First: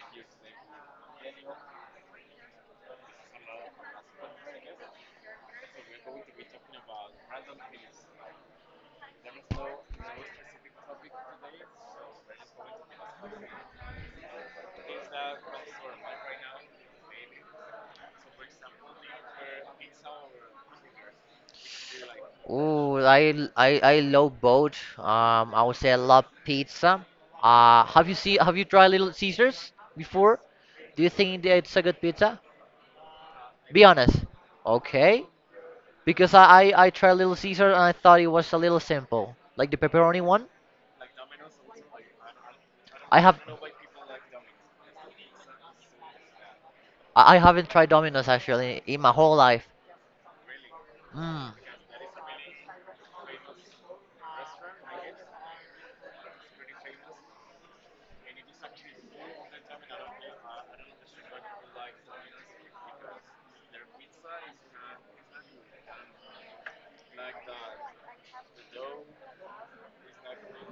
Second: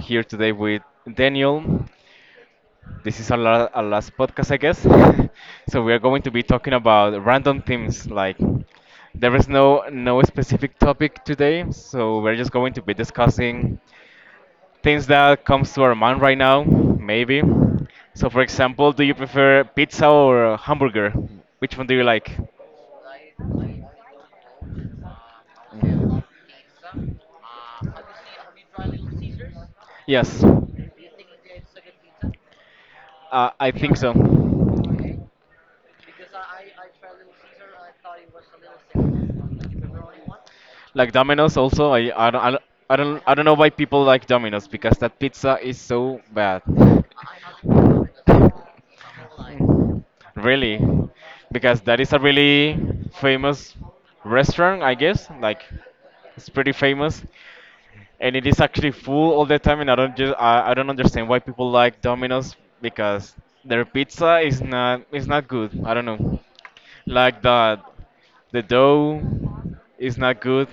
here today with Daniel. This is our last podcast, I guess. So we are going to be talking about random themes. Like there is no specific topic today, so we're just going to be discussing things that comes to our mind right now, maybe. So, for example, do you prefer pizza or hamburger? Which one do you like? Oh, I love both. I would say I love pizza. Have you tried Little Caesars before? Yes, Do you think that it's a good pizza? I Be think so. honest. Okay. Because I tried Little Caesar and I thought it was a little simple, like the pepperoni one. Like Domino's also, I don't I don't I I don't I have don't know why people like Domino's because that pizza is so bad. I haven't tried Domino's Mm. actually in my whole life. Really? Mm, Because that is a really famous restaurant, I guess. Like it's pretty famous, and it is actually full all the time. And I don't understand why people like Domino's because their pizza is not good. I don't know. Like the dough is not good.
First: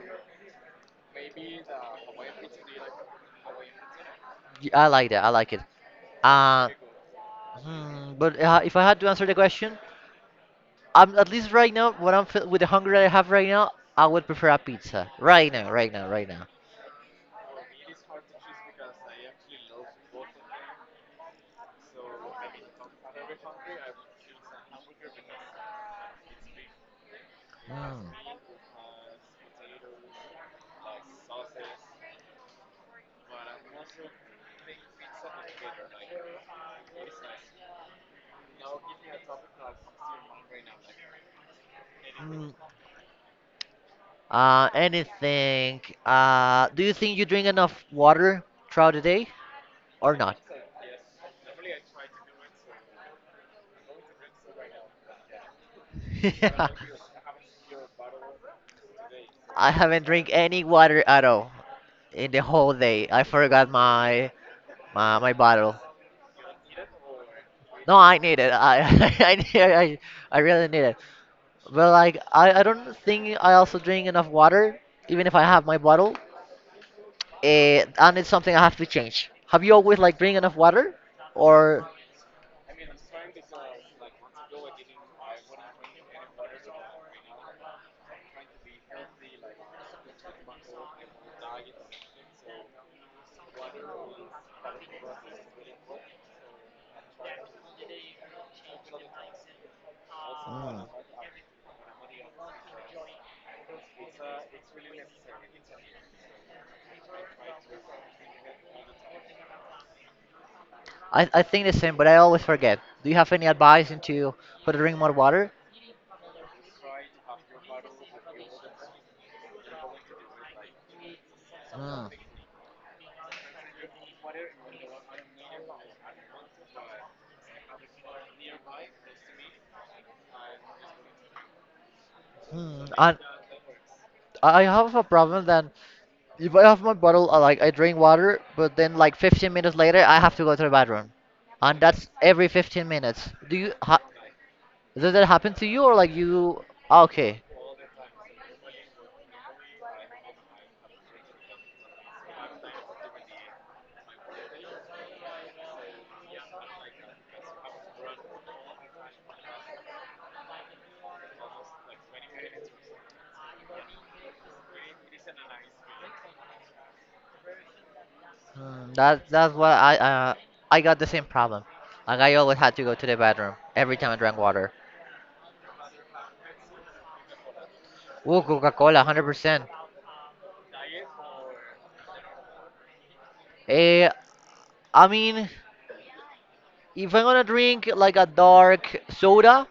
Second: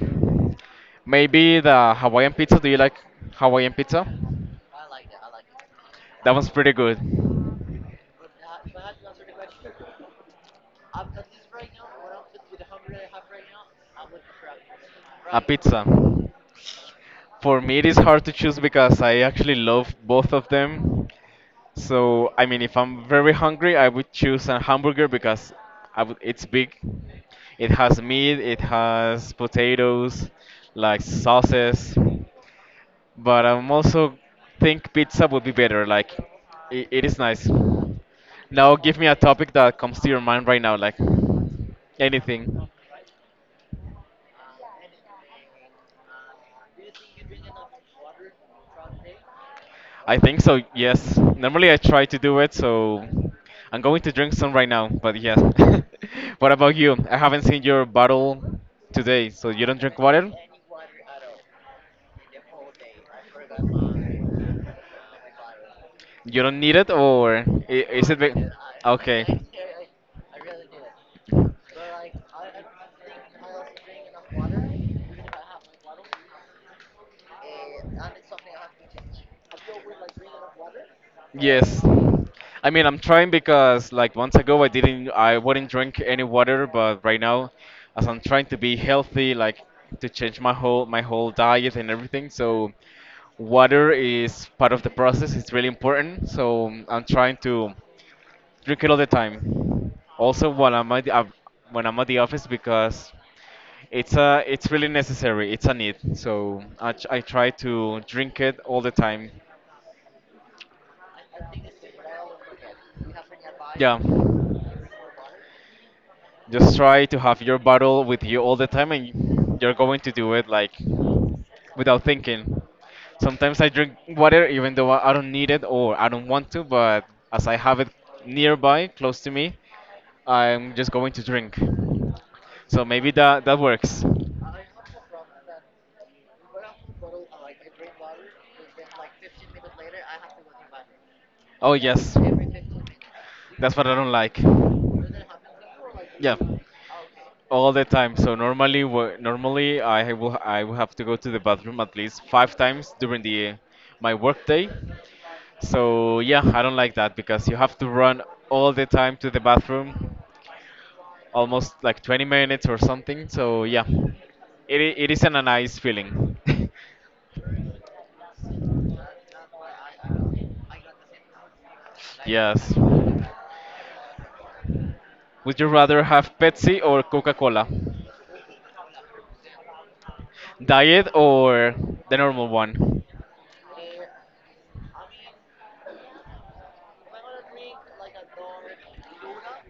Maybe the Hawaiian pizza. Do you like Hawaiian pizza? I like that. I like it. That one's Uh, pretty good. but if I had to answer the question, I'm at least right now. With the hunger that I have right now, I would prefer a pizza. A Right now, pizza. right now, right now. For me, it is hard to choose because I actually love both of them. So, I mean, if I'm very hungry, I would choose a hamburger because I would, it's big. It Mm. has meat, it has potatoes, like sauces. But I'm also think pizza would be better. Like, it is nice. Now give me a topic that comes to your mind right now, like Mm, anything. Anything. Do you think you drink enough water throughout the day, or I not? think so. Yes. Normally I try to do it, so I'm going to drink some right now. But yes. What Yeah. about you? I haven't seen your bottle today, so you I don't drink haven't drink water. any water at all in the whole day. I forgot my bottle. You don't need it, or No, is I it? Need it. I Okay. I, need- I I really need it. But I don't think I also drink enough water, even if I have my bottle. And it's something I have to change. Have you always like drink enough water, Yes. or? I mean, I'm trying because like months ago I wouldn't drink any water, but right now as I'm trying to be healthy, like to change my whole diet and everything, so water is part of the process. It's really important. So I'm trying to drink it all the time. Also when Mm. I'm at when I'm at the office because it's really necessary. It's a need. So I try to drink it all the time. I think the same, but I always forget. Do you have any advice Yeah. into how to drink more water? Just try to have your bottle with you all the time and you're going to do it like without Mm. thinking. Sometimes I drink water even though I don't need it or I don't want to, but as I have it nearby, close to me, I'm just going to drink. Hmm. So maybe And that works. I have a problem then. If I have my bottle, I drink water, but then like 15 minutes later, I have to go to the bathroom, Oh and that's yes. every 15 minutes. Do you That's what I ha don't like. does that happen to you or like Yeah, you? Okay. all the time. So normally I will have to go to the bathroom at least five times during the my work day. So yeah, I don't like that because you have to run all the time to the bathroom, almost like 20 minutes or something. So yeah, it isn't a nice feeling. That that's what I got the same problem. Like I always had Yes. to go to the bathroom every time I drank water. Would you rather have Pepsi or Coca-Cola? Ooh, Coca-Cola, 100%. Diet or the normal one? Eh, I mean. If I'm gonna drink like a dark soda,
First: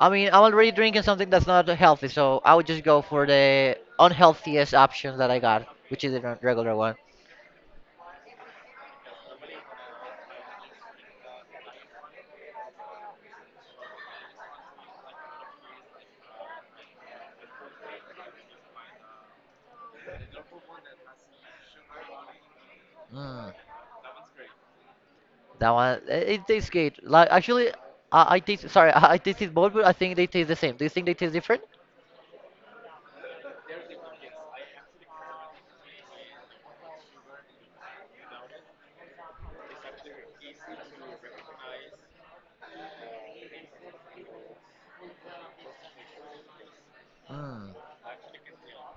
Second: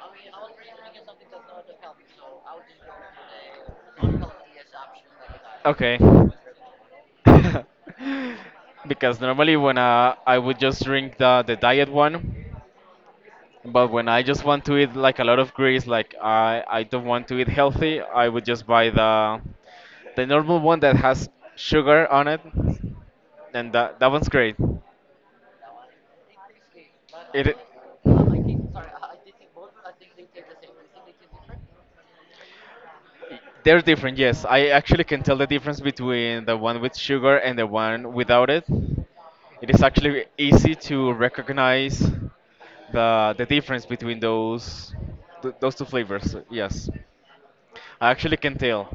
I mean, I'm already drinking something that's not healthy, so I would just go for the unhealthiest option that I got, Okay. which is the regular one. Because I would just drink the diet one, but when I just want to eat like a lot of grease, like I don't want to eat healthy, I would just buy the normal one that has sugar on it, Mm, and that one's great. that one, it tastes good. Like It actually, I taste. Sorry, I tasted both, but I think they taste the same. Do you think they taste different? They're different, yes. I actually can tell the difference between the one with sugar and the one without it. It is actually easy to recognize the difference between those two flavors. Yes, Mm, I actually can tell.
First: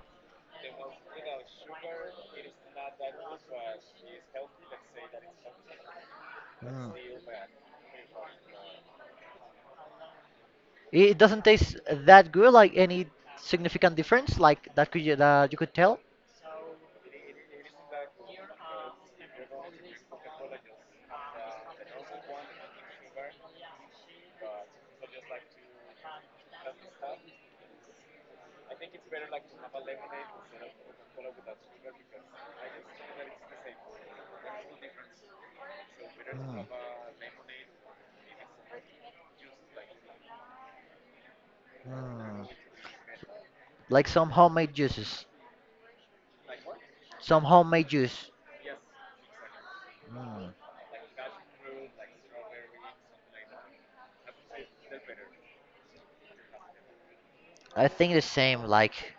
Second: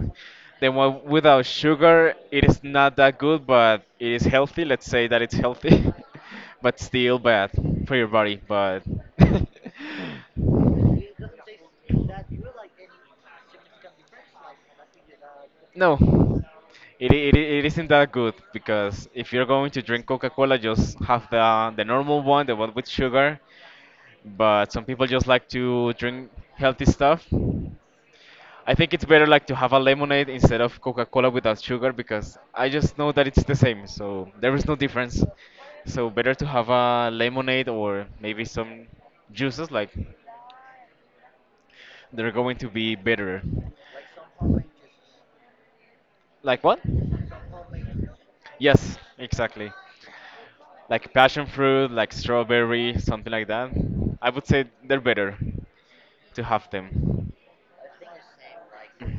The one without sugar, it is not that good, but it is healthy. Let's say that it's healthy, but mm. still bad for your body. But It it doesn't taste that good. Like any significant difference, like that you could no, tell. It isn't that good because if you're going to drink Coca-Cola, just have the normal one, the one with sugar. But some people just like to drink healthy stuff. I think it's better like to have a lemonade instead of Coca-Cola without sugar because I just know that it's the same, so there is no difference. So better to Mm, have a lemonade or maybe some juices like they're mm. going to be better. Like some homemade juices. Like what? Some homemade juice. Yes, exactly. Mm. Like passion fruit, like strawberry, something like that. I would say they're better to have them. I think the same. Like,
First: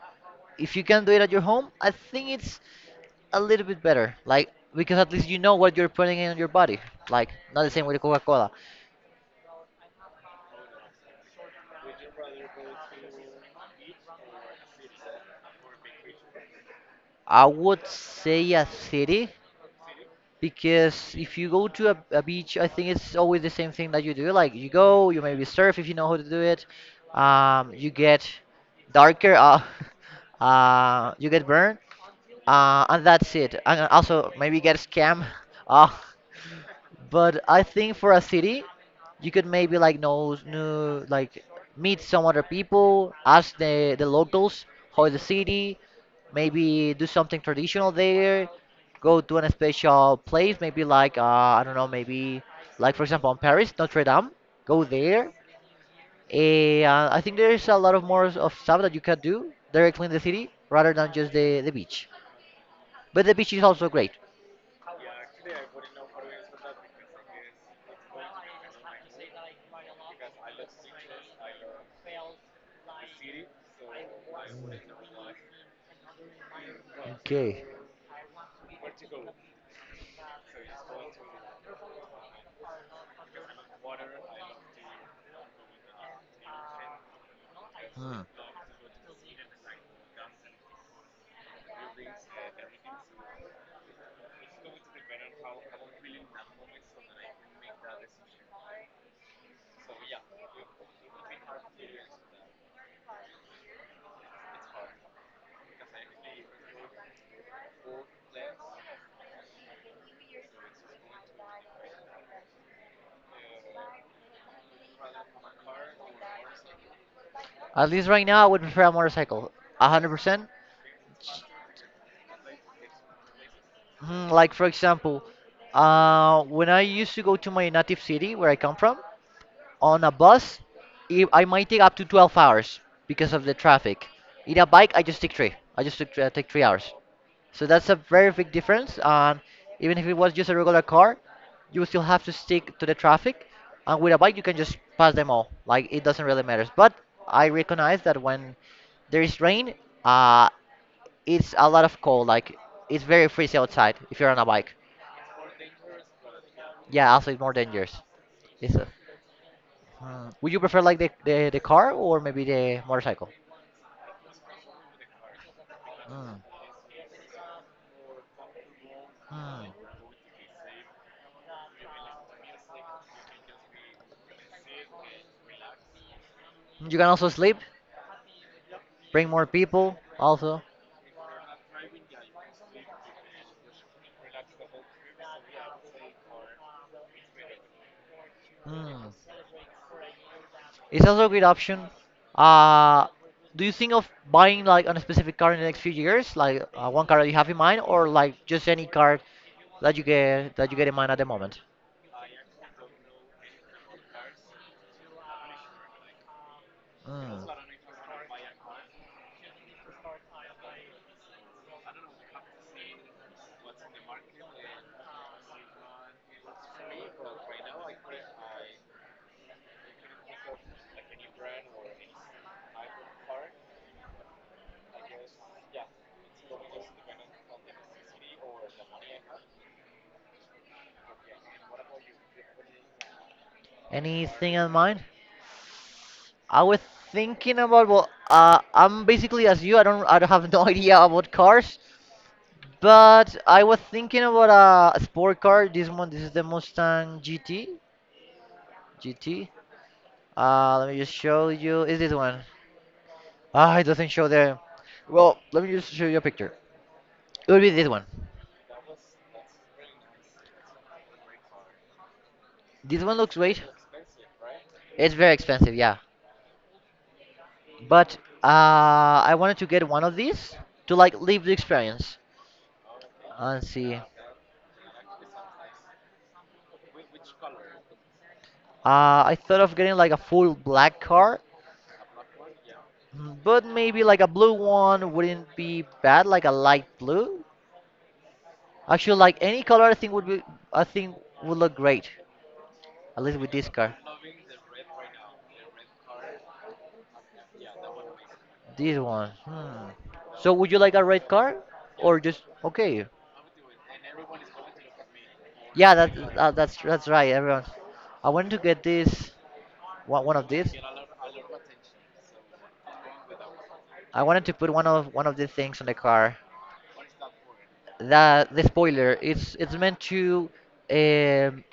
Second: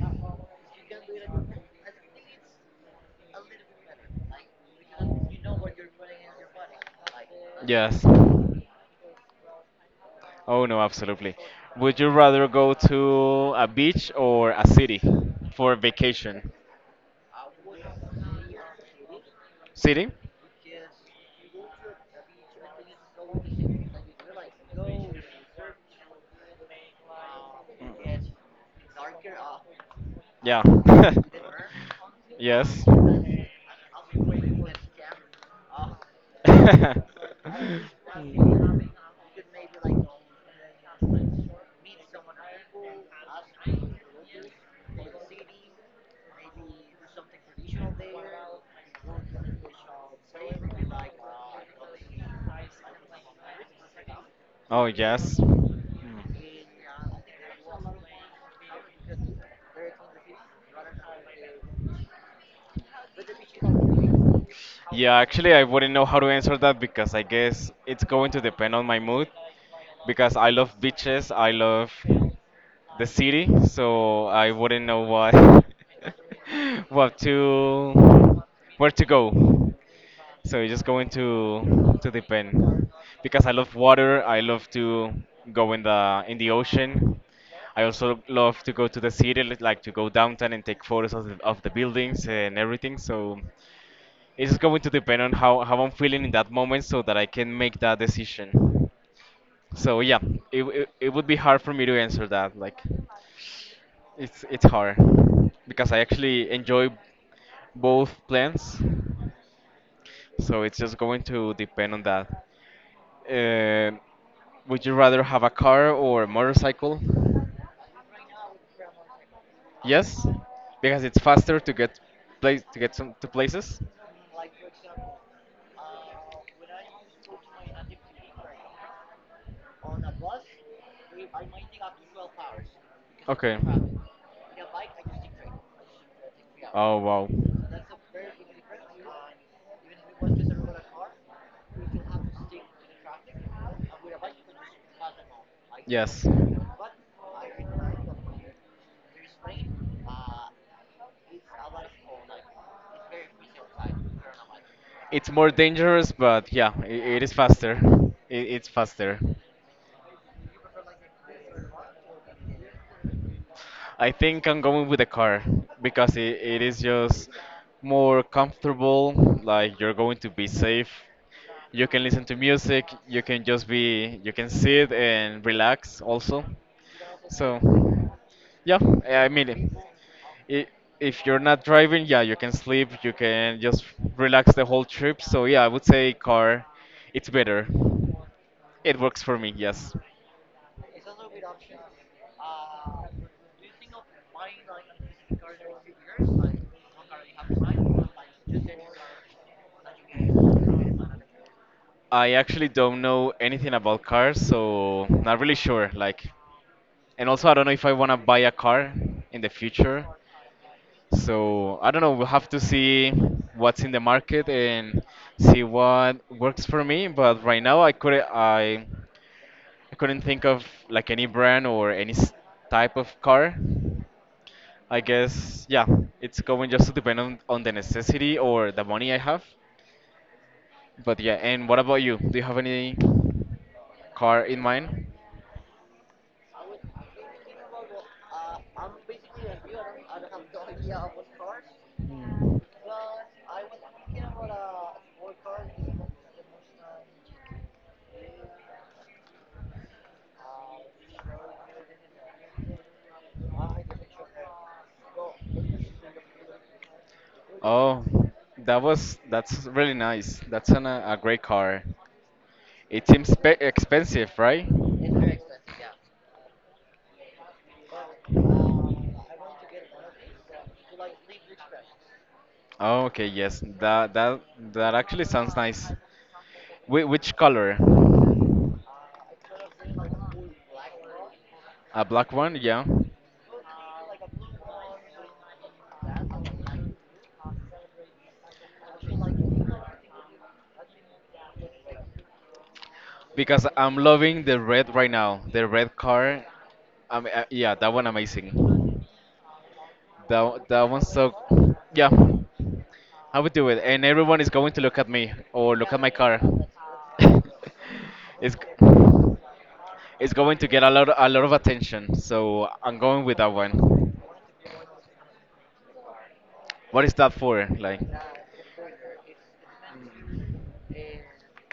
if you can do it at your home, I think it's a little bit better. Like, because at least you know what you're putting in your body. Like, not the same with Yes. Coca Cola. Oh no, absolutely. Would you rather go to a beach or a city for vacation? I would say a city. City? Because if you go to a beach, I think it's always the same thing that you do. Like you go, you maybe surf if you know how to do it. You get darker, Yeah. You get burned, Yes. And that's it. And also maybe get scammed. Uh, but I think for a city, you could maybe like know new like meet some other people, ask the locals how is the city, maybe do something traditional there, go to an special place, maybe like I don't know, maybe like for example in Paris, Notre Dame, go Oh, there. yes. And I think there's a lot of more of stuff that you can do directly in the city rather than just the beach. But the beach is also great. Yeah, actually, I wouldn't know how to answer that because I guess it's going to depend on my mood. Because I love beaches, I love the city, so I wouldn't know what what Okay. to where to go. So you just go into to the pen because I love water. I love to go in the ocean. I Hmm. also love to go to the city, like to go downtown and take photos of of the buildings and everything. So it's just going to depend on how I'm feeling in that moment so that I can make that decision. So yeah, it would be hard for me to answer that. Like it's hard because I actually enjoy both plans. So it's just going to depend on that. Uh, would you rather have a car or a motorcycle? At least right now, I would prefer a motorcycle. Yes, 100%. because it's faster to get place to get some to places. Like, for example, when I used to go to my native city where I come from, on a bus, I might take up to 12 hours because of the Okay. traffic. In a bike, I just take three. I take 3 hours. Oh wow. So that's a very big difference. And even if it was just a regular car, you would still have to stick to the traffic. And with a bike, you can just pass them all. Like, it doesn't Yes. really matter. But I recognize that when there is rain, uh, it's a lot of cold. Like it's very freezing outside if you're on a bike. It's more dangerous, but yeah, I Yeah, it is also it's more faster. dangerous. It's It's a, faster. Hmm. Would you prefer like the car or maybe the motorcycle? I think I'm going with the car because Hmm. it is just more comfortable. Hmm. Like you're going to be safe. You can listen to music. You can just be. You can sit and relax also. You can also sleep. So, yeah, Bring I more mean, people. Also, I if you're not driving, yeah, you can sleep. You can just relax the whole trip. So yeah, I would say car. It's better. It hmm. works for me, yes. It's also a great option. Uh, do you think of buying like on a specific car in the next few years, like one car that you have in mind, or like just any car that you get in mind at the moment? I actually don't know anything about cars, so not really sure. Like, and Hmm. also I don't know if I want to buy a car in the future. So I don't know. We'll have to see what's in the market and see what works for me. But right now, I couldn't think of like any brand or type of car. I guess yeah, it's going just to depend on the necessity or the money I have. But yeah, and what about you? Do you have any? Car Anything in in mind? mind? I was thinking about well, I'm basically as you. I don't have no idea about cars, Hmm. but I was thinking about a sport car. This one, this is the Mustang GT. GT. Let me just show you. Is this one? Ah, it doesn't show there. Well, let me just show you a picture. It would be this Oh, one. That's really nice. That's a great car. This It one seems looks spe great. expensive, right? It's very expensive, yeah. But I wanted to get one of these to like live the experience Oh, okay, and yes. see. That that actually sounds nice. Which color? I thought of getting like a full black car. A black one, yeah. But maybe like a blue one wouldn't be bad, like a light blue. Actually, like any color, I think would look great. At least with Because this car. I'm loving the red right now. The red car. I mean, yeah, that one amazing. This one. Hmm. So That would you that like a one's red so. car, Yeah, or just okay? I would do it, and everyone is going to look at me or look Yeah, at my car. That's right, everyone. I wanted It's. to get It's one of going to these. get a lot of attention, so I'm going with that one. I wanted to put one of these things on the car. What is that for? Like, That the spoiler. It's meant to um,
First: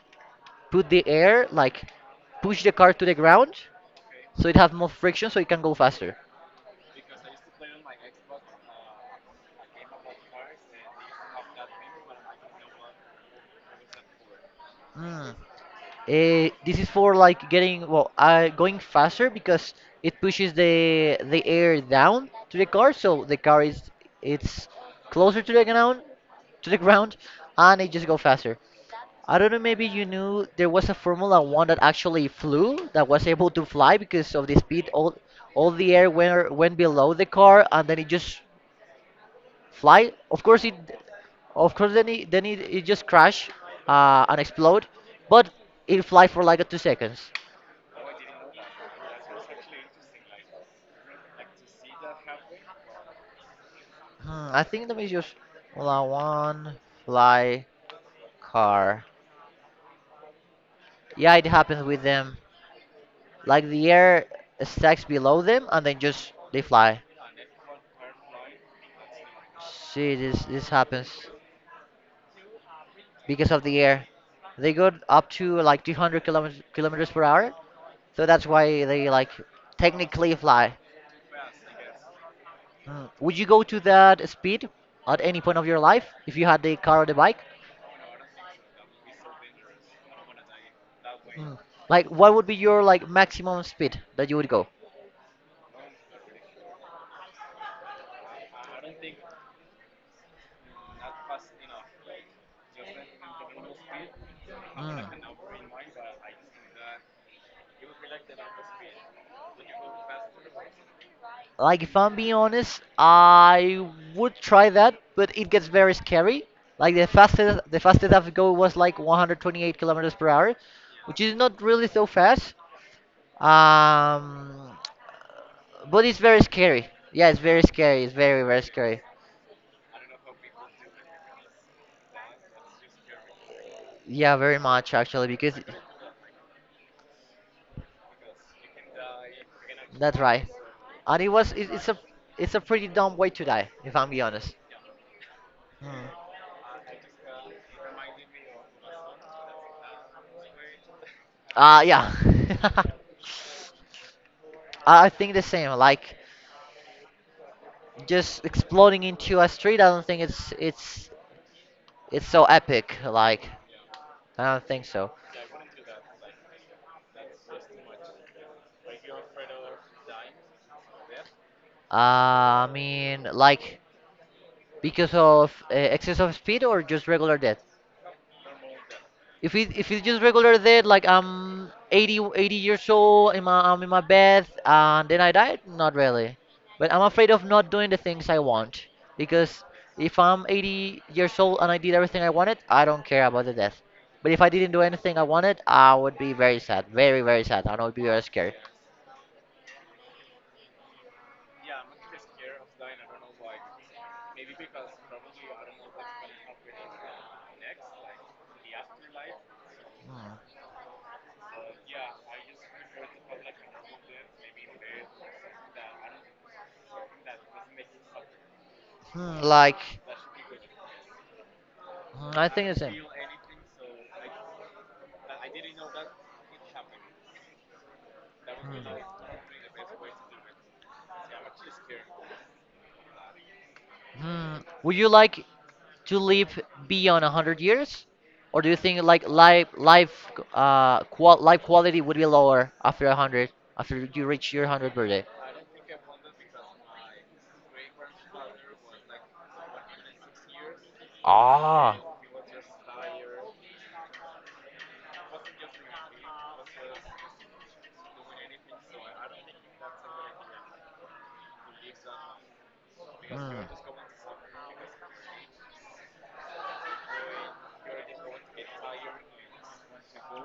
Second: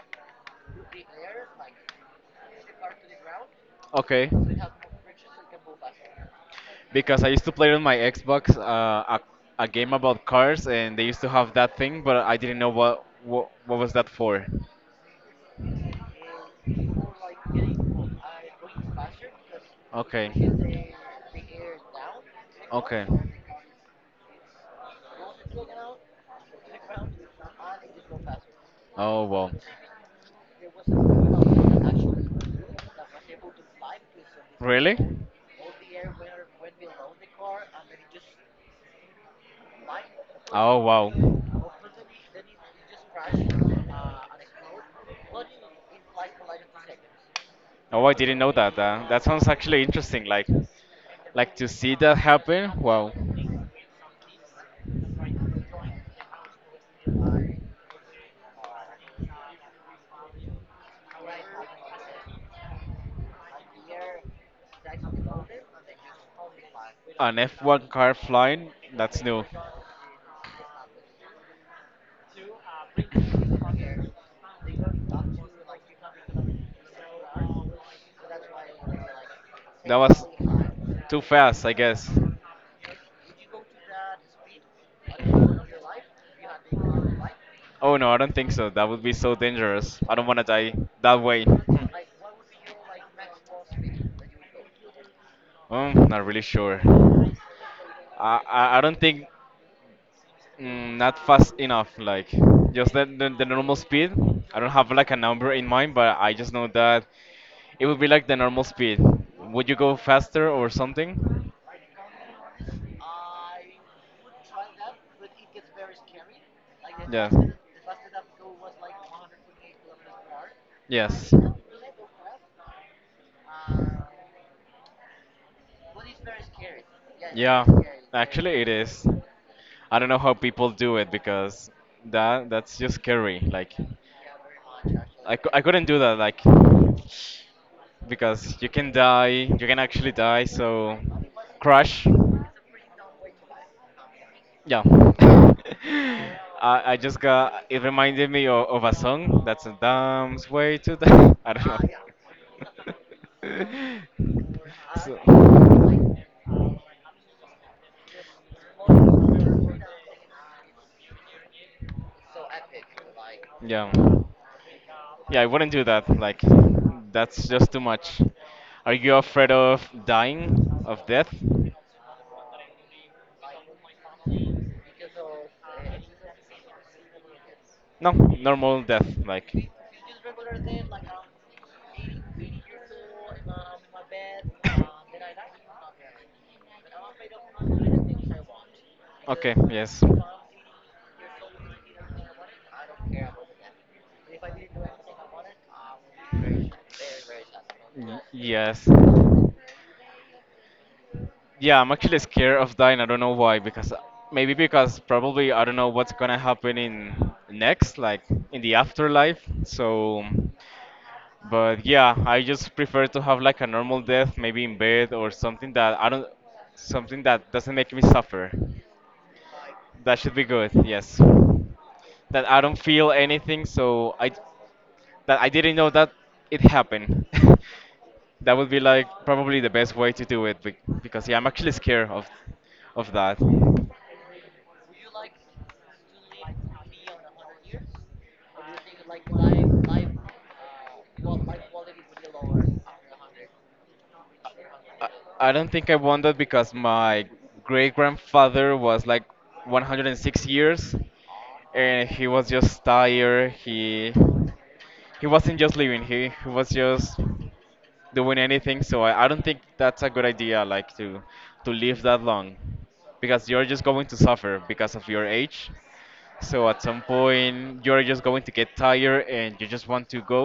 put the air like push the car to the ground. okay. So it has more friction, so it can go faster. Because I used to play on my Xbox a, a game about cars, and they used to have that thing, but I didn't know what was that for. Mm. This is for like going faster because it Okay. pushes the air down to the car, Okay. so the car is it's closer to the ground, to the ground, and it just go faster. Oh I well. don't know. Maybe you knew there was a Formula One that actually flew, that was able to fly because of the speed. Really? All the air went below the car, and then it just fly. Oh wow. Of course, it just crash and explode, but it fly for like a 2 seconds. Oh, I didn't know that. That sounds actually interesting. Like to see that happen. Wow. Hmm, I think let me just Formula One fly car. Yeah, it happens with them. Like the air stacks below them, and then just they fly. An F1 car flying. That's new. See, this happens because of the air. They go up to like 200 kilometers per hour, so that's why they like That was technically fly. too fast, I guess. Mm. Would you go to that speed at any point of your life if you had the car or the bike? Oh no, I don't think so. That would be so dangerous. I don't want to die that way. Mm. Hmm. Like, what would be your like maximum speed that you would go? Not really sure. I don't think mm, not fast enough. Like just the the normal speed. I don't have Mm. like a number in mind, but I just know that it would be like the normal speed. Would you go faster or something? Like, if I'm being honest, I would try that, but it gets very scary. Like Yeah. The fastest I've go was like 128 kilometers per hour, which Yes. is not really so fast. Um, But it's very scary. Yeah, it's very Yeah. scary. It's very, Actually, very it scary. is. I don't know how people do it because that's just scary. Like, Yeah, very much actually, because I couldn't do that. Like, because you can die. You can actually that's die. right. So, And it was it, it's a crash. Pretty dumb way to die, if I'm be honest. Yeah. Hmm. I just got it reminded me of a song that's a damn way to die. I don't Yeah. know. I think the same. Like so, just exploding into a street, I don't think it's so epic. Like yeah. I don't think so. Yeah, I wouldn't do that. Like that's just too much. Are you afraid of dying? Of death? I mean, like because of excess of speed or just regular death? No, normal death, If like it if it's just regular death, like I'm 80 80 years old, I'm in my bed, and then I died, not really. But I'm afraid of not doing the things I want, okay, because yes. if I'm 80 years old and I did everything I wanted, I don't care about the death. But if I didn't do anything I wanted, I would be very sad, very very sad, and I would be Y- very scared. yes. Yeah, I'm actually scared of dying. I don't know why. Because maybe because probably I don't know what's gonna happen in next, like in the afterlife. So, Hmm. but yeah, I just prefer to have like a normal death, maybe in bed or something that I don't, something that doesn't make me suffer. Hmm, like That should be good. Yes. That I I think don't the same. feel anything, so I that I didn't know that it happened. That would be like probably the best way to do it because yeah, I'm actually Hmm. scared of that. Hmm. Would you like to live beyond 100 years? Or do you think like life quality would be lower after 100, after you reach your 100th birthday? I, I don't think I won that because my great grandfather was like 106 years, Ah, and he was just tired. He wasn't just living. He was just doing anything. So I don't think that's a good idea, like to live that long, because Hmm. you're just going to suffer because of your age. So at some point, you're just going to get tired and you just want to go.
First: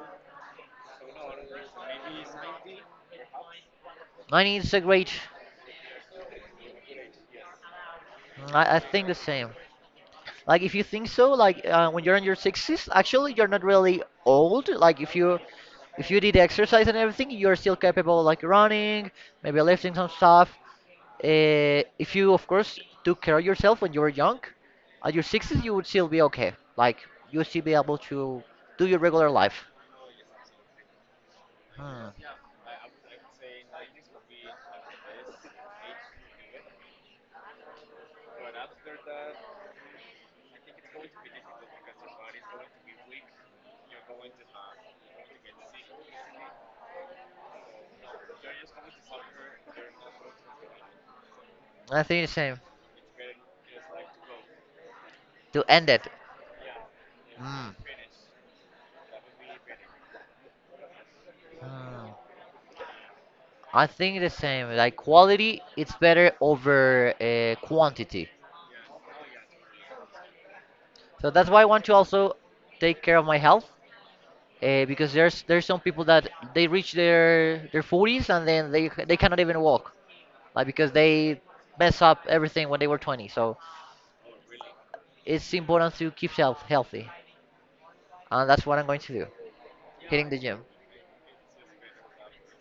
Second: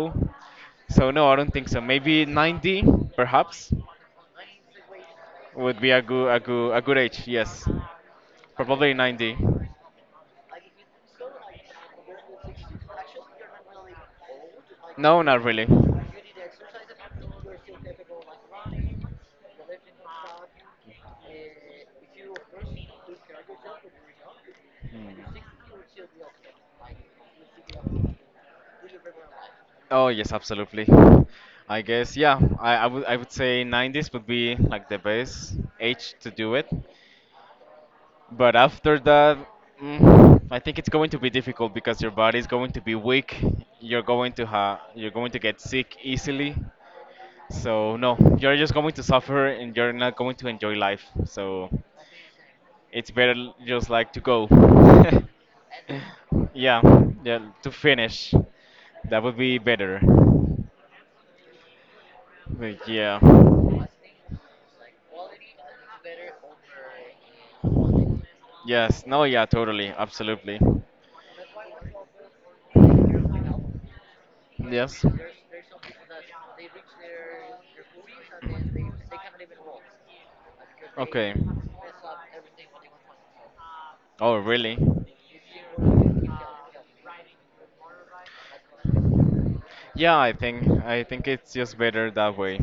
So no, I don't think so. Maybe 90, perhaps, 90 is a great. would be a good a good age. Yes, I probably think the 90. same. Like if you think so, like when you're in your 60s, actually you're not really old. Like No, not really. Hmm. if you did exercise and everything, you're still capable like running, maybe lifting some stuff. If you of course took care of yourself when you were young, at your 60s you would still be okay. Like you would still be able to do your regular life. Oh yes, absolutely. I Hmm. guess, yeah. I would say 90s would be like the best age to do it. But after that, I think it's going to be difficult because your body is going to be weak. You're going to get sick easily. So no, you're just going to suffer and you're not going to enjoy life. So I think the same. it's better just like to go. To end it. Yeah, yeah, to Hmm. finish. That would be better. Hmm. But yeah. I think the same. Like quality, it's better over quantity. Yes, no, yeah, totally, absolutely. So that's why I want to also take care of my health, Yes. because there's some people that they reach their 40s and then they cannot even walk, like because Okay. they mess up everything when they were 20. So Oh, really? it's important to keep health healthy, and that's what I'm going to do, Yeah, hitting the gym. I think it's just better that way.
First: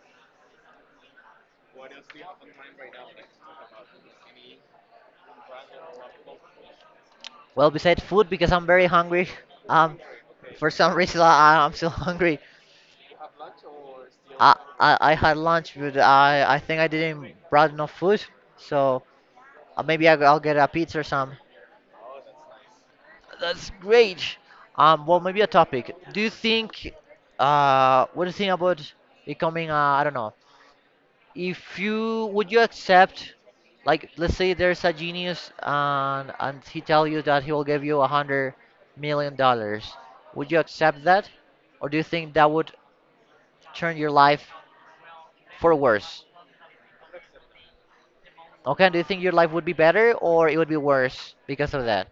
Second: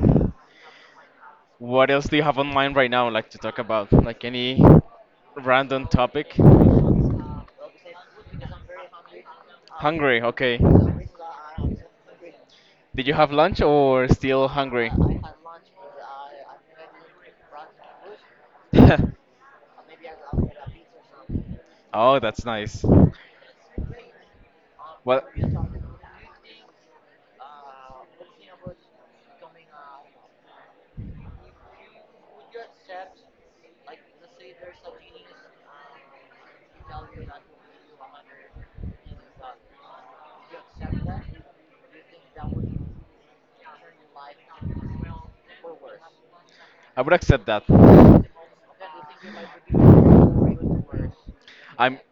What else do you have on mind right now, like to talk about? Like any random topic? Well, besides food, because I'm very hungry. Um, Hungry, okay. for some reason I'm still hungry. Did you have lunch or still I, hungry? I I had lunch, but I think I didn't brought enough food, so maybe I'll get a pizza or some. Oh, that's nice. That's great. Well, Well, maybe a topic. What do you think about becoming I don't know, if you would you accept, like, let's say there's a genius and he tell you that he will give you $100 million. Would you accept that, or do you think that would turn your life for worse? I would accept that. Okay, do you think your life would be better or it would be worse because of I'm that?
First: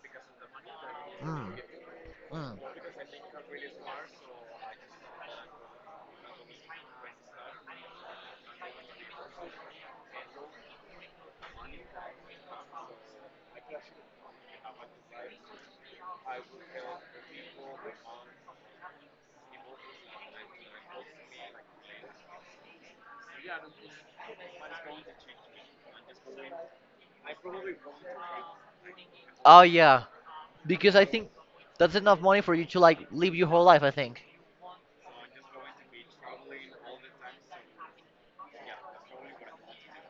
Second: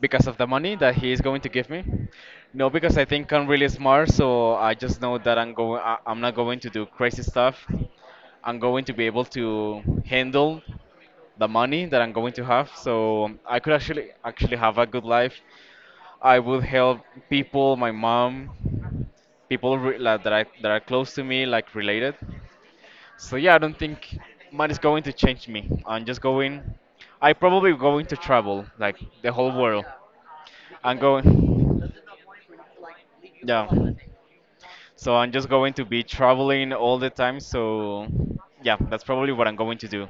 Because of the money that he is going to Mm. give me. Mm. No, because I think I'm really smart, so I just know that I'm going. I'm not going to do crazy stuff. I'm going to be able to handle the money that I'm going to have, so I could actually have a good life. I would help people, my mom, people like, that are close to me, like related. So yeah, I don't think money's going to change me. I'm just going. I probably going to travel like the whole Oh world. yeah, because I'm I think going. that's enough money for you to like live your whole Yeah. life. I think. So I'm just going to be traveling all the time. So yeah, that's probably what I'm going to do.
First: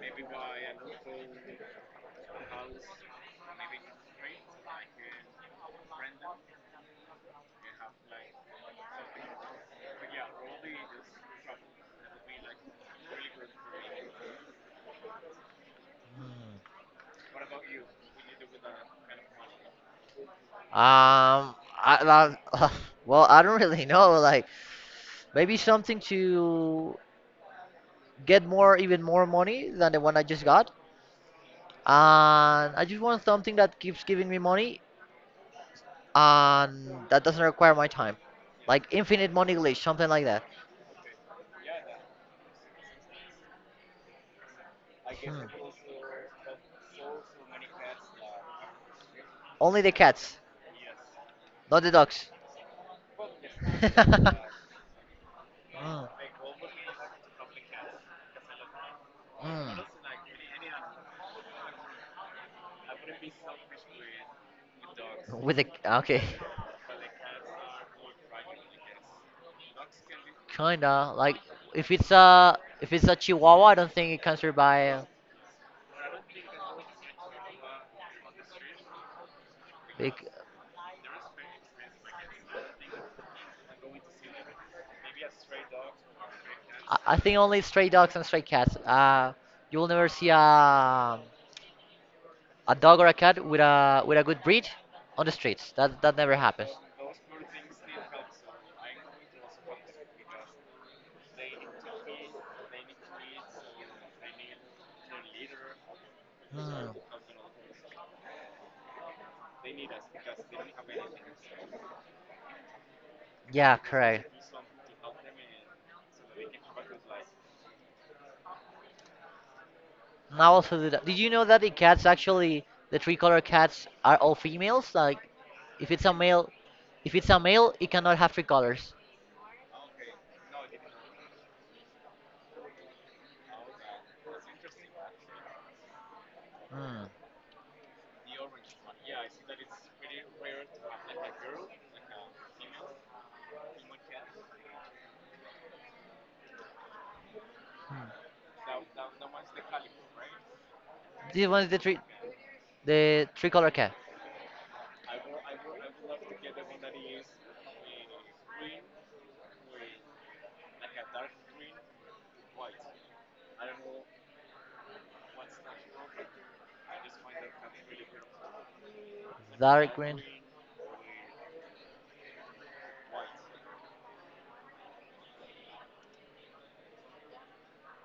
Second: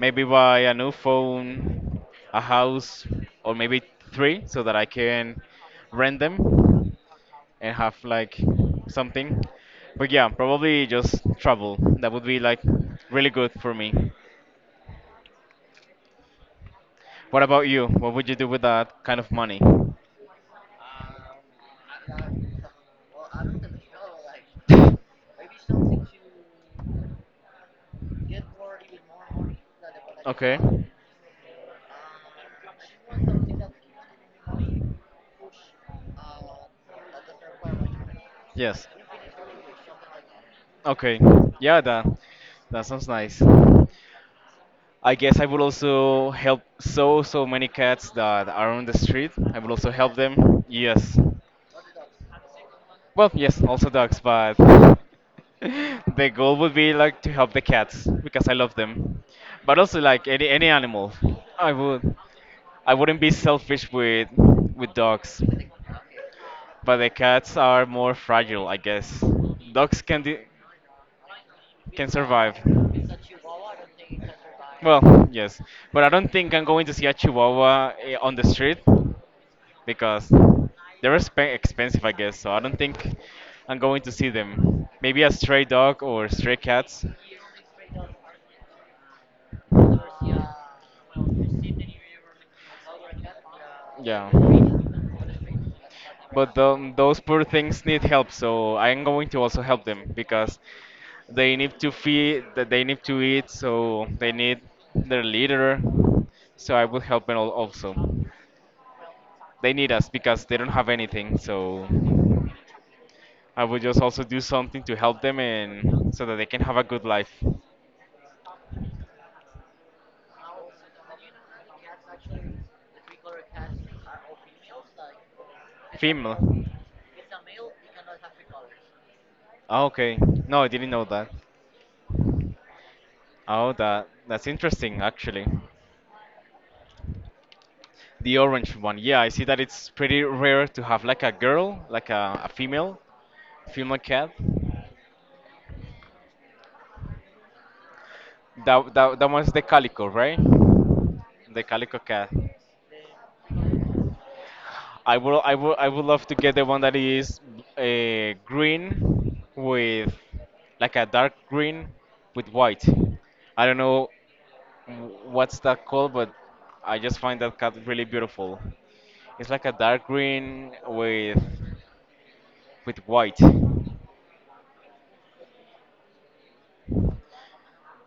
Maybe buy a new phone, a house, or maybe three so that I can rent them and have like something. But yeah, probably just travel. That would be like really good for me. What about you? What would you do with that kind of money? Um, I well, I don't really know. Like, maybe something to get more, even more money than the one I just Okay. got. And I just want something that keeps giving me money and that doesn't require my time, Yes. like infinite money glitch, something like that. Okay. Yeah, that sounds nice. I guess I would also help so many cats that are on the street. I would Only also the help cats. them. Yes. Not the dogs. Well, yes, also dogs, but the goal would be like to help the cats because I love them. But Mm, also like any animal. I would I wouldn't be selfish with mm. dogs. With the okay, But the cats are more fragile, I guess. Dogs can do. kinda like Can survive. if it's a Chihuahua, I don't think it comes here by Well, yes, but I don't think I'm going to see a Chihuahua, eh, on the street big. because they're expensive, I guess. So I don't think I'm going to see them. Maybe a stray dog or stray cats. I think only stray dogs and stray cats. You will never see a dog or a cat with a Yeah. good breed on the streets. That never But happens. Those poor things need help, so I'm going to also help them because they need to feed that they need to eat so they need their leader, so I Hmm. would help them also. They need us because they don't have anything, so I Yeah, would just also correct. do something to help them and so that they can have a good life. Now also do that. Did you know that the cats actually the three color cats are all females? Like if it's a Female. male if it's a male it cannot have three colors. Ah, okay, no, I didn't know that. Oh, that that's interesting actually. Hmm. The orange one. Yeah, I see that it's pretty rare to have like a girl, like a female, female cat. Hmm. That one's the calico, right? This The one is calico cat. the three color cat, I would love to get the one that is green with like a dark green with white. I don't know what's that called, but I just find that cat really beautiful. It's like a dark dark green. green with white.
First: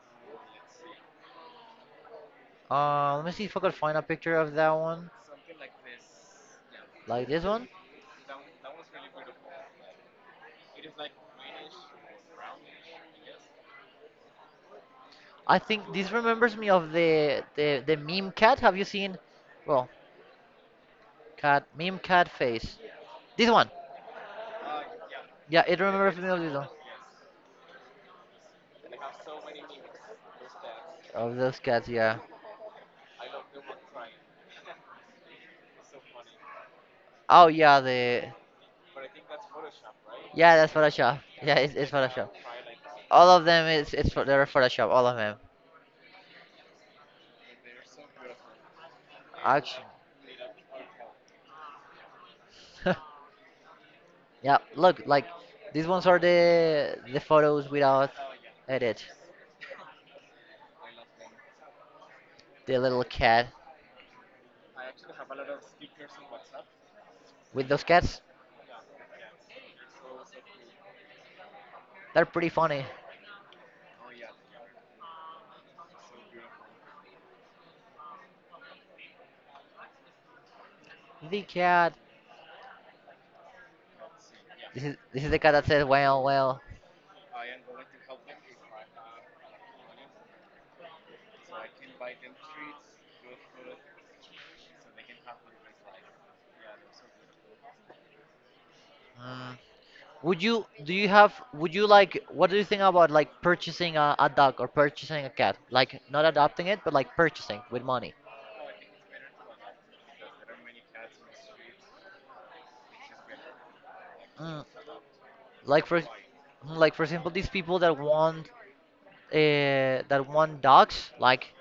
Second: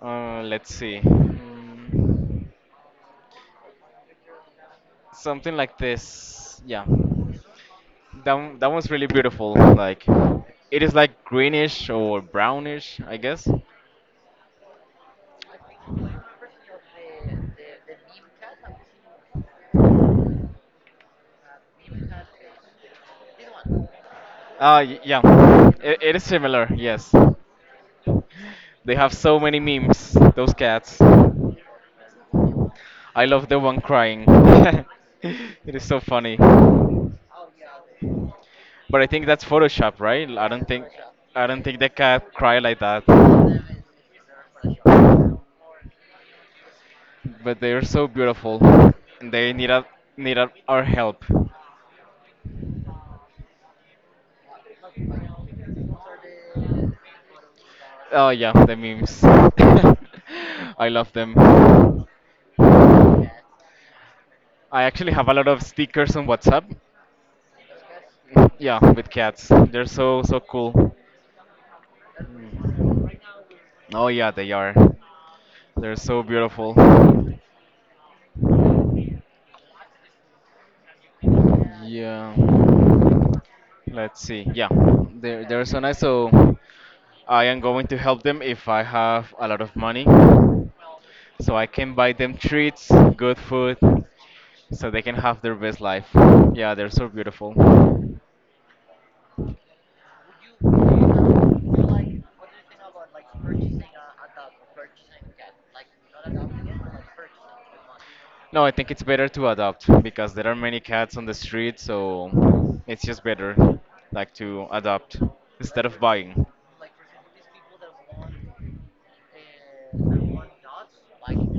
Let's see. Mm. Let me see if I could find a picture of that one, Something like this. Yeah. like this one. That one's really beautiful. Like, it is like greenish or brownish, I guess. I think this remembers me of the meme cat. Have you seen? Well, cat meme cat face. This one. Yeah. Yeah, it It remembers is me of this similar, one. yes. They have so many memes, those cats. Of those cats, yeah. I love the one crying. It is so funny. Oh yeah, the But I think that's Photoshop, right? Yeah, that's Photoshop. I Yeah, don't think the it's Photoshop. cat cry like that. All of them is it's they're Photoshop. All of them. But they are so beautiful. And they need Actually. Need a, our help. Yeah, look, like these ones are the photos without Oh yeah, the edit. memes. I love them. The little cat. I actually have a lot of stickers on WhatsApp. With those cats, Yeah, with cats. They're so so cool. they're pretty funny. Oh yeah, they are. They're so beautiful. The cat. Yeah. Let's see. Yeah, This is the cat that they're so says nice. well, So well. I am going to help them if I have a lot of money. So I can buy them treats, good food, so they can have their best life. Yeah, they're so beautiful. Mm. Would you do you have would you like what do you think about like purchasing a dog or purchasing a cat? Like not adopting it, but like purchasing with money. No, I think it's better to adopt because there are many cats on the street, so it's just better like Mm. to adopt Like instead for of buying. like for example, these people that want dogs, like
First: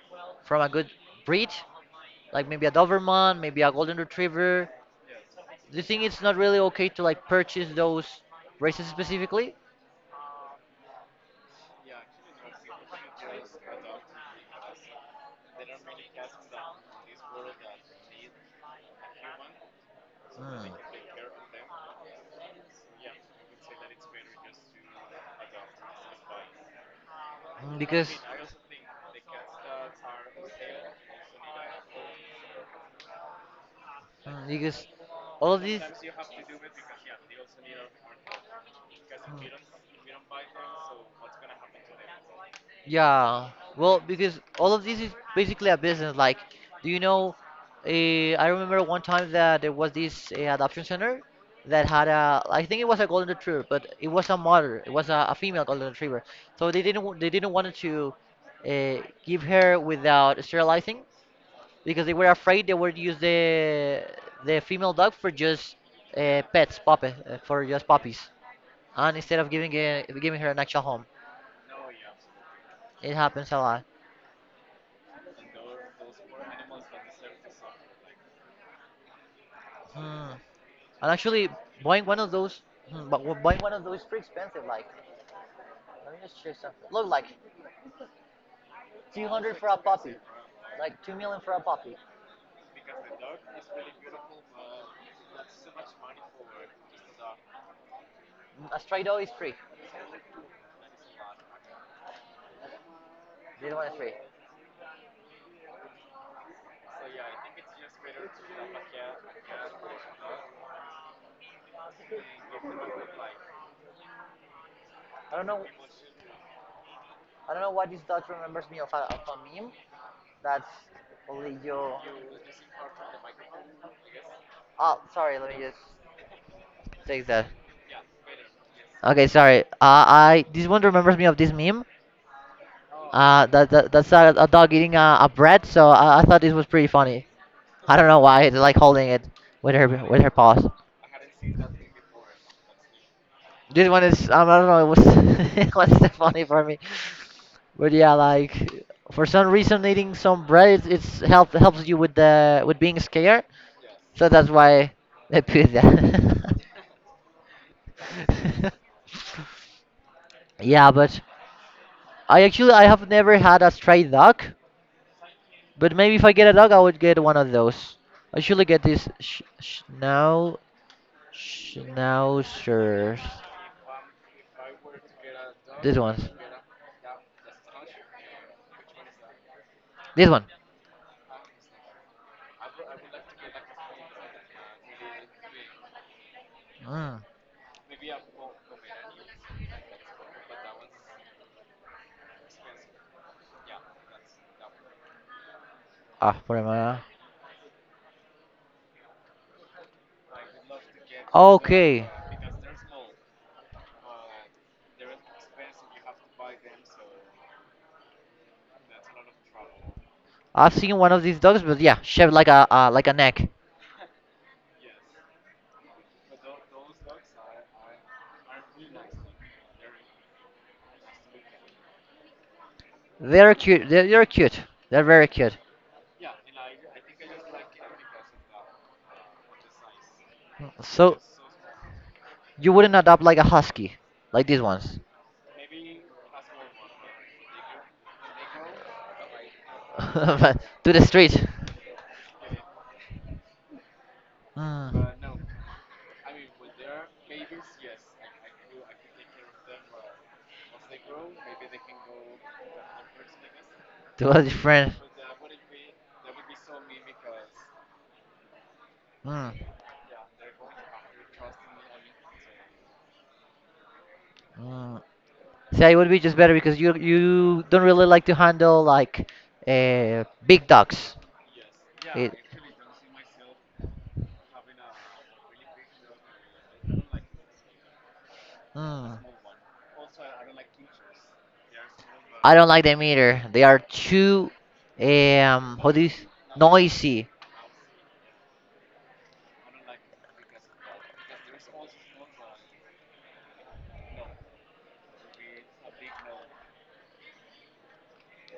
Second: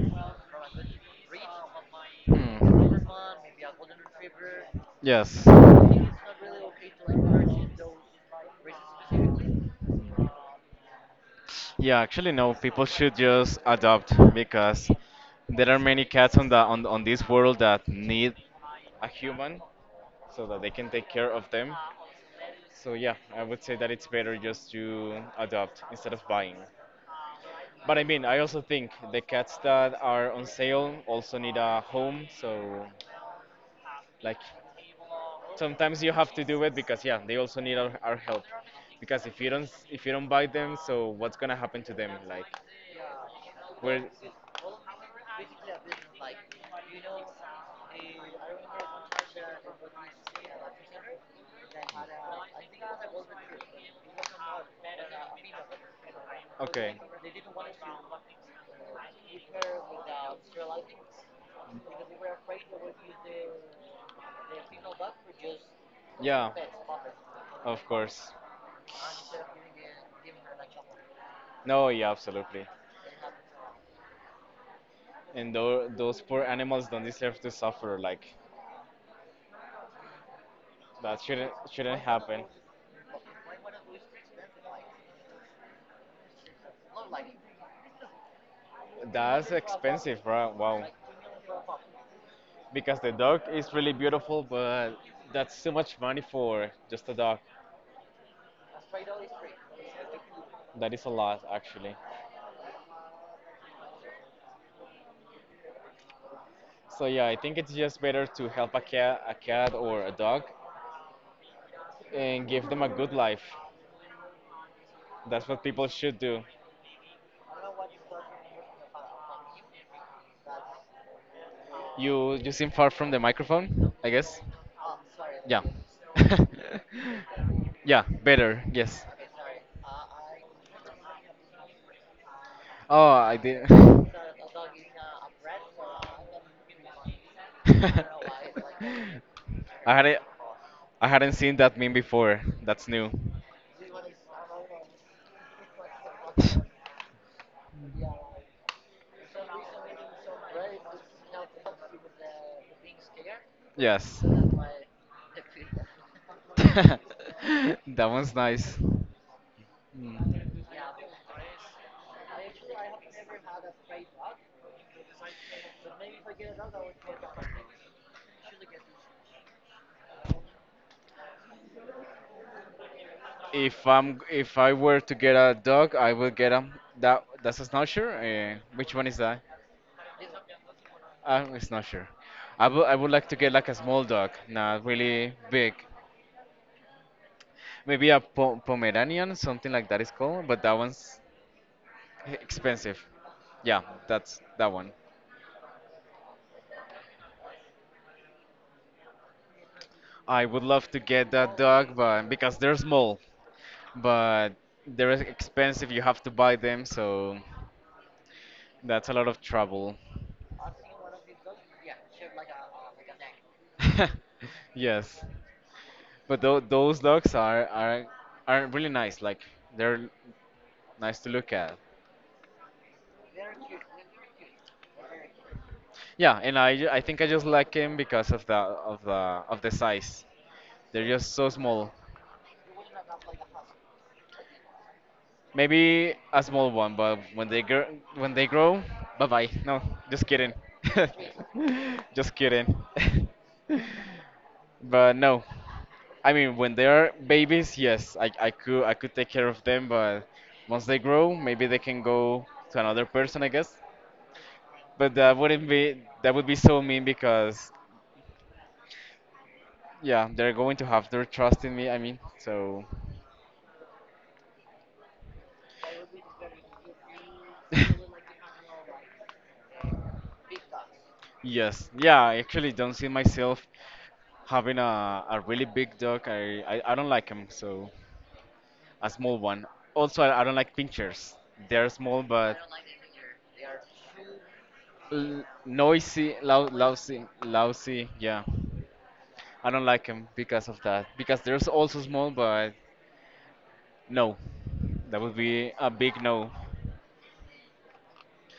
from a good breed, like maybe a Doberman, Hmm. maybe a Golden Retriever. Yes. Do you think it's not really okay to like purchase those races specifically? Yeah, actually, no. People should just adopt because there are many cats on the on this world that need a human so that they can take care of them. So yeah, I would say that it's better just to adopt instead of buying. But I mean, I also think the cats that are on sale also need a home. So like Mm, because all of these. sometimes you have to Mm. do it because yeah, they also need our help. Because if you don't buy them, so what's gonna happen to them? Like Yeah. Well, where because all of this is basically a business. Like, do you know? I remember one time that there was this adoption center that had a. I think it was a golden retriever, but it was a mother. It was a female golden retriever. Okay. They didn't want to uh, give her without sterilizing because they were afraid they would use the female dog for just Yeah, for of just puppies, course. and instead of giving giving her an actual home. No, yeah, absolutely. It happens a lot. And those poor animals don't deserve to suffer. Like Hmm. And that actually, shouldn't buying one of happen. those, buying one of those is pretty expensive. Like, let me just check something. Look, like That's 200 for a puppy, expensive, bro. Wow. like 2 million for a puppy. Because the dog is really beautiful, but that's too much money for just a dog. Mm, a stray dog is free. That is a lot, actually. This one is free. So yeah, I think it's just better to help a cat or a dog, and give them a good life. I That's don't know. what people should do. I don't know why this dot remembers me of of a meme. That's only you. You seem far from the microphone, I guess. Oh, sorry. Let Yeah. me just take that. Yeah, better. Yes. Okay, sorry. I this one remembers me of this meme. Oh, I did. That's a dog eating a bread. So I thought this was pretty funny. I don't know why. It's like holding it with her I hadn't paws. I hadn't seen that meme before. That's new. This one is I don't know. It was it was so funny for me, but yeah, like for some reason eating some bread it's helps you with the with being scared. Yes. So that's why they put that. That one's nice. Mm. yeah, but I actually I have never had a stray dog, but maybe if I get a dog, I would get one of those. I should get this schnauzers. If I were to get a dog, This I one. will get a that that's a schnauzer. Which one is that? This one. A schnauzer. I would like to get like a small dog, not really big. Mm. Maybe a po Pomeranian, something like that is called, but that one's expensive. Yeah, that's that one. After my... I would love to get that dog, Okay. but because they're small, but they're expensive, you have to buy them, so that's a lot of trouble. I've seen one of these dogs, but yeah, shaped like a neck. Yes, but those dogs are are really nice. Like they're nice to look at. They're cute. They're cute. They're very cute. Yeah, and I I think I just like him because of the of the size. They're So just so small. you wouldn't adopt like a husky, like these ones, Maybe a small one, but when they grow, bye bye. No, just kidding. but to the street. Just kidding. Hmm. But no, I mean when they are babies, yes, I could take care of them, but once they grow, maybe they can go to another person, I guess. To a different. But that wouldn't be that would be so mean because Hmm. yeah, they're going to have their trust in me, I mean, so Mm. See, it would be just better because you don't really like to handle like big dogs. yes, yeah, It, I actually don't see myself having a really big dog. I don't like them, so a mm. small one. Also, I don't like pinchers. They're small I but don't like them either. They are too l how do you, s- noisy, lousy, noisy. lousy. Yeah, I don't like them because of that. Because they're also small, but no, that would be a big no.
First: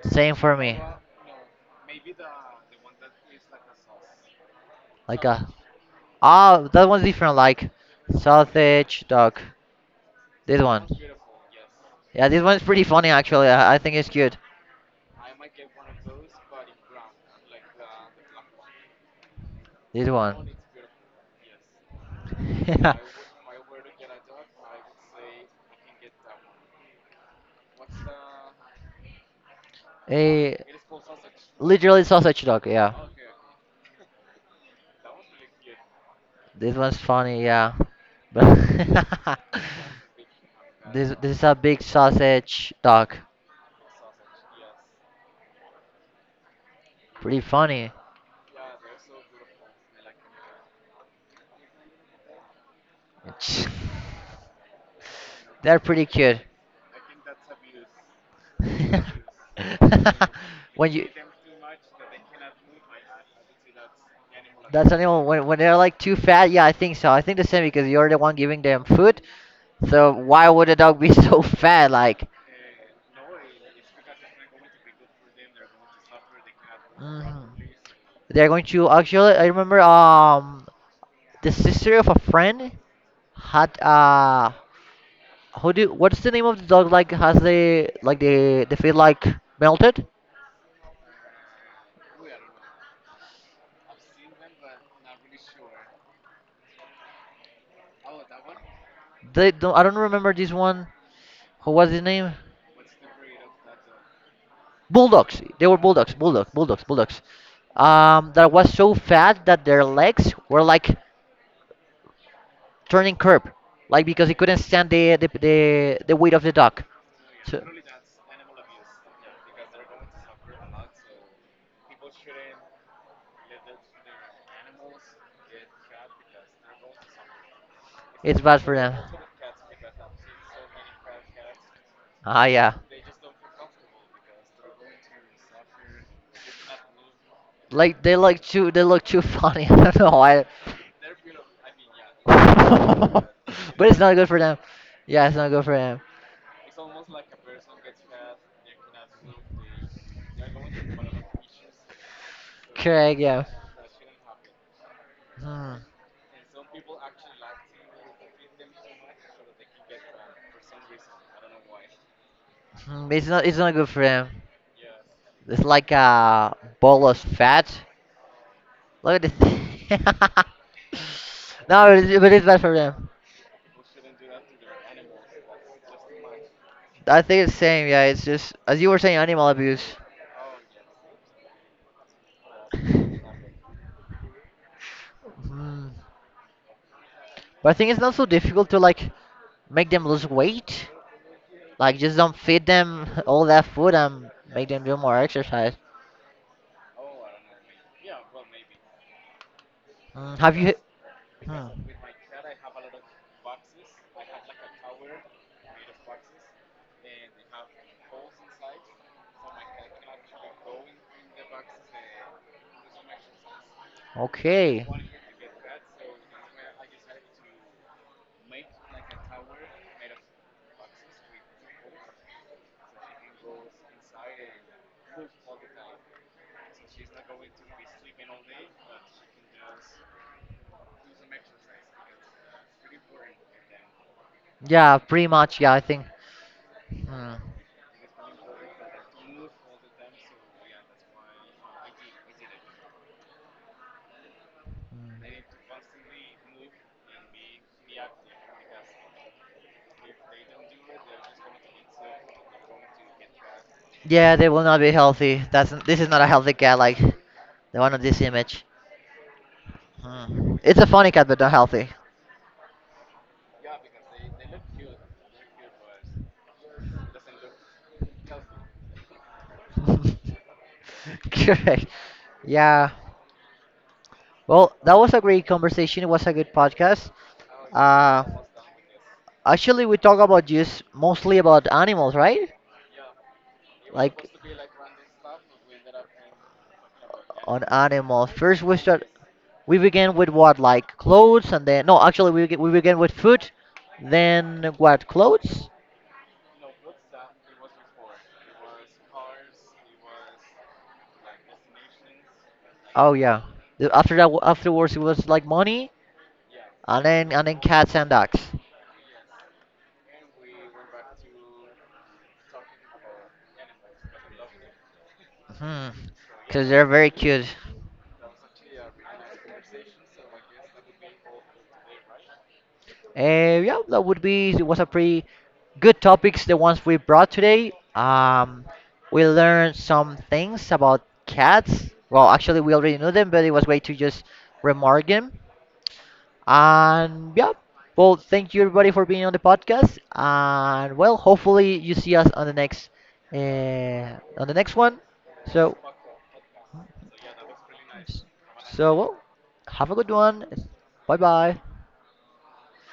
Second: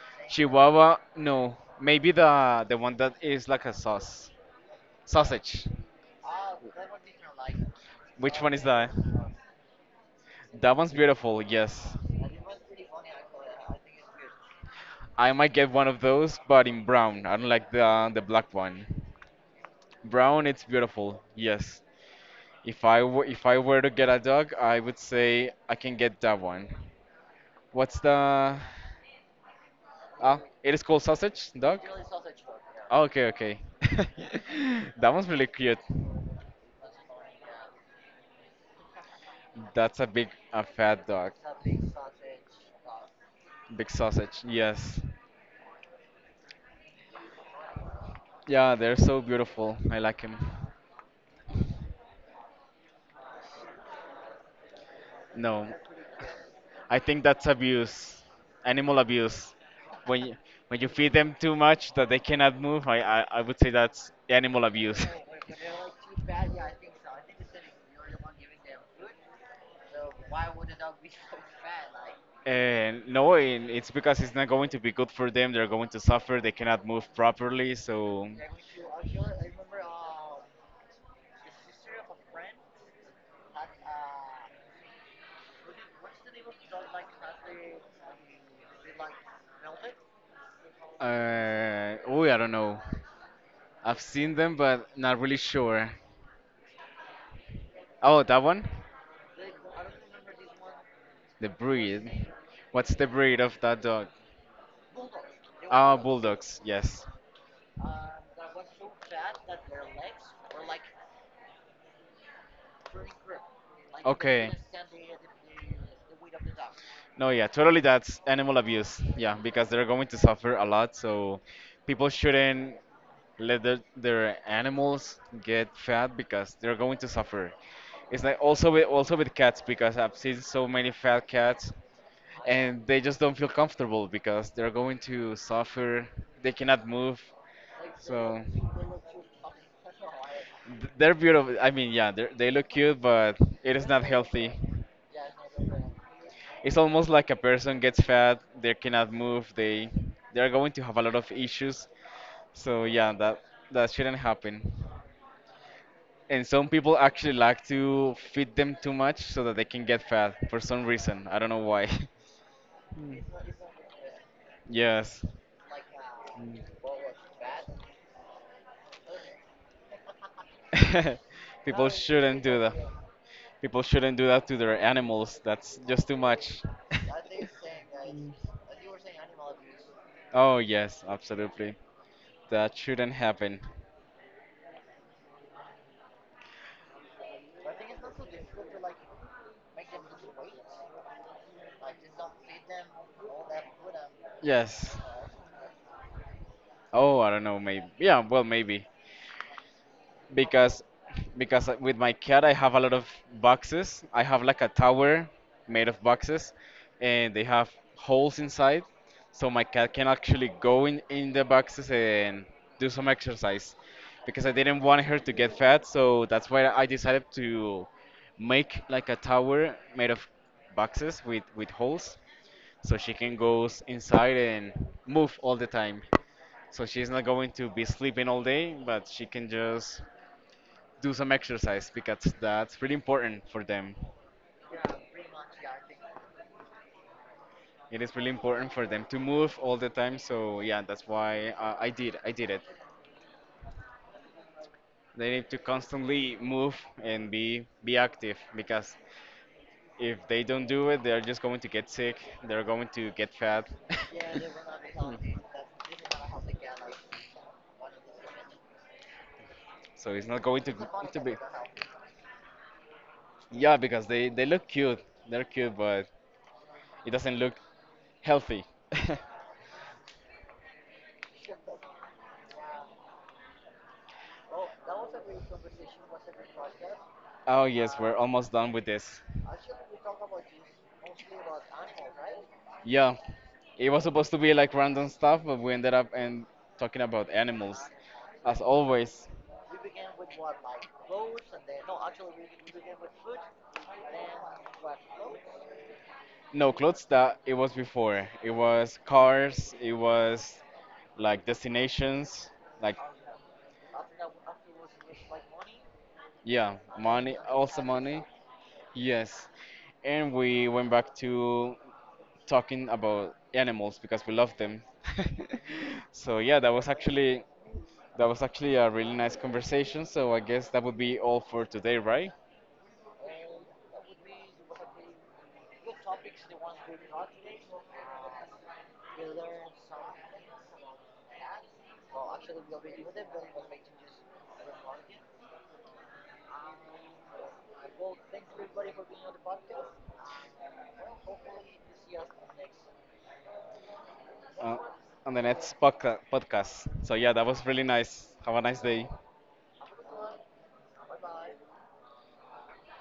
Same for me. Chihuahua, no. Maybe the one that is like a Like a sausage. ah that one's different. Like Which one is that? sausage dog. This That one. one's beautiful. Yes. Yeah, this one's pretty funny actually. I think it's cute. I might get one of those, but in brown. I don't like the black one. This Brown, one. it's beautiful. Yes. Yeah. If I were to get a dog, I would say I can get that one. What's the? Ah, Eh, it is called sausage dog. literally sausage dog, yeah. Oh, okay, okay. That one's really cute. This one's funny, yeah. But That's a big, a fat dog. this is a big sausage dog. Big sausage. Yes. Pretty funny. Yeah, they're so beautiful. I like him. It's- No. They're pretty cute. I think that's abuse, animal abuse. When you, when you when you feed them too much that they cannot move, I would say that's animal that's the abuse. only when they're like too fat, yeah, I think so. I think the same because you're the one giving them food. So why would a dog be so fat? Like, And no, and it's because it's not going to be good for them. They're going to suffer. They cannot move mhm. properly. So, They're going to actually. I remember the sister of a friend had who do what's the name of the dog like has the like the feet like melted. Oh, I don't know. I've seen them, but not really sure. Oh, that one? They don't, I don't remember this one. The Who was his breed. name? What's the breed of that dog? Bulldogs. They were Ah, bulldogs. Yes. bulldogs. That was so fat that their legs were like turning curb, like because he Okay. couldn't stand the, the weight of the dog. No, yeah, So totally. That's animal abuse. Yeah, because they're going to suffer a lot. So people shouldn't let their animals get fat because they're going to suffer. It's like it's bad for them. also with cats because I've seen so many fat cats, Ah, yeah. and they just don't feel comfortable because they're going to suffer. They cannot move. Like they look So too funny. I don't know why. They're beautiful. I mean, yeah, they're, they look cute, but it is but it's not not good for healthy. them. Yeah, it's not good for them. It's almost like a person gets fat, they cannot move, they're going to have a lot of issues. So yeah, Correct. that Yeah. Shouldn't happen. Hmm. And some people actually like to feed them too much so that they can get fat for some reason. I don't know why. Hmm, It's not good for them. Yes. It's like a ball of fat. Look at this. no, People but shouldn't it's do bad for that. them. People shouldn't do that to their animals. That's just too much. I think it's same. Yeah, it's just as you were saying, animal abuse. Oh, yes, absolutely. That shouldn't Hmm. happen. But I think it's not so difficult to like make them lose weight. Like just don't feed them all that food and make them Yes. do more exercise. Oh, I don't know, maybe. Yeah, well, maybe. Mm, have you? because Hmm. because with my cat I have a lot of boxes. I have like a tower made of boxes, and they have holes inside, so my cat can actually go in the boxes and do some exercise. Because I didn't Okay. want her to get fat, so that's why I decided to make like a tower made of boxes with holes, so she can go inside and move all the time. So she's not going to be sleeping all day, but she can just do some exercise because that's really important for them. Yeah, pretty much. Yeah, I think. Hmm. It is really important for them to move all the time. So yeah, that's why I did. I did it. They need to constantly move and be active because if they don't do it, they're just going to get sick. They're going to get fat. Yeah, they will not be healthy. That's this is not a healthy cat like the one on this image. So it's not Hmm. going to. It's a funny cat, but not healthy. Yeah, because they look cute. They're cute, but it doesn't look healthy. Correct. Yeah. Well, that was a great conversation. It was a good podcast. Oh yes, we're Uh, almost done with this. actually, we talk about just mostly about animals, right? Yeah, it was Like supposed to be like random stuff, but we ended up and talking about on animals. animals. As First, we start. always, We began with what, like clothes, and then no, actually, we began with food, then what, clothes? no clothes, that it was before. It was cars, it was like destinations, like Oh yeah. After that, afterwards, it was like money, yeah, money, and then also cats and money. dogs. Yes. And we went back to talking about animals because we love them. Hmm. So yeah, Because they're very cute. that was actually a really nice conversation. So I guess that would be all for today, right? Yeah, that would be. It was a pretty good topics. The ones we brought today. We learned some things about cats. Well, actually, we already knew them, but it was way to just remark them. And yeah. Well, thank you everybody for being on the podcast. And well, hopefully you see us on the Uh, next one. on the So next podcast. So yeah, that was really nice. Have a nice day. well, have a good one. Bye bye.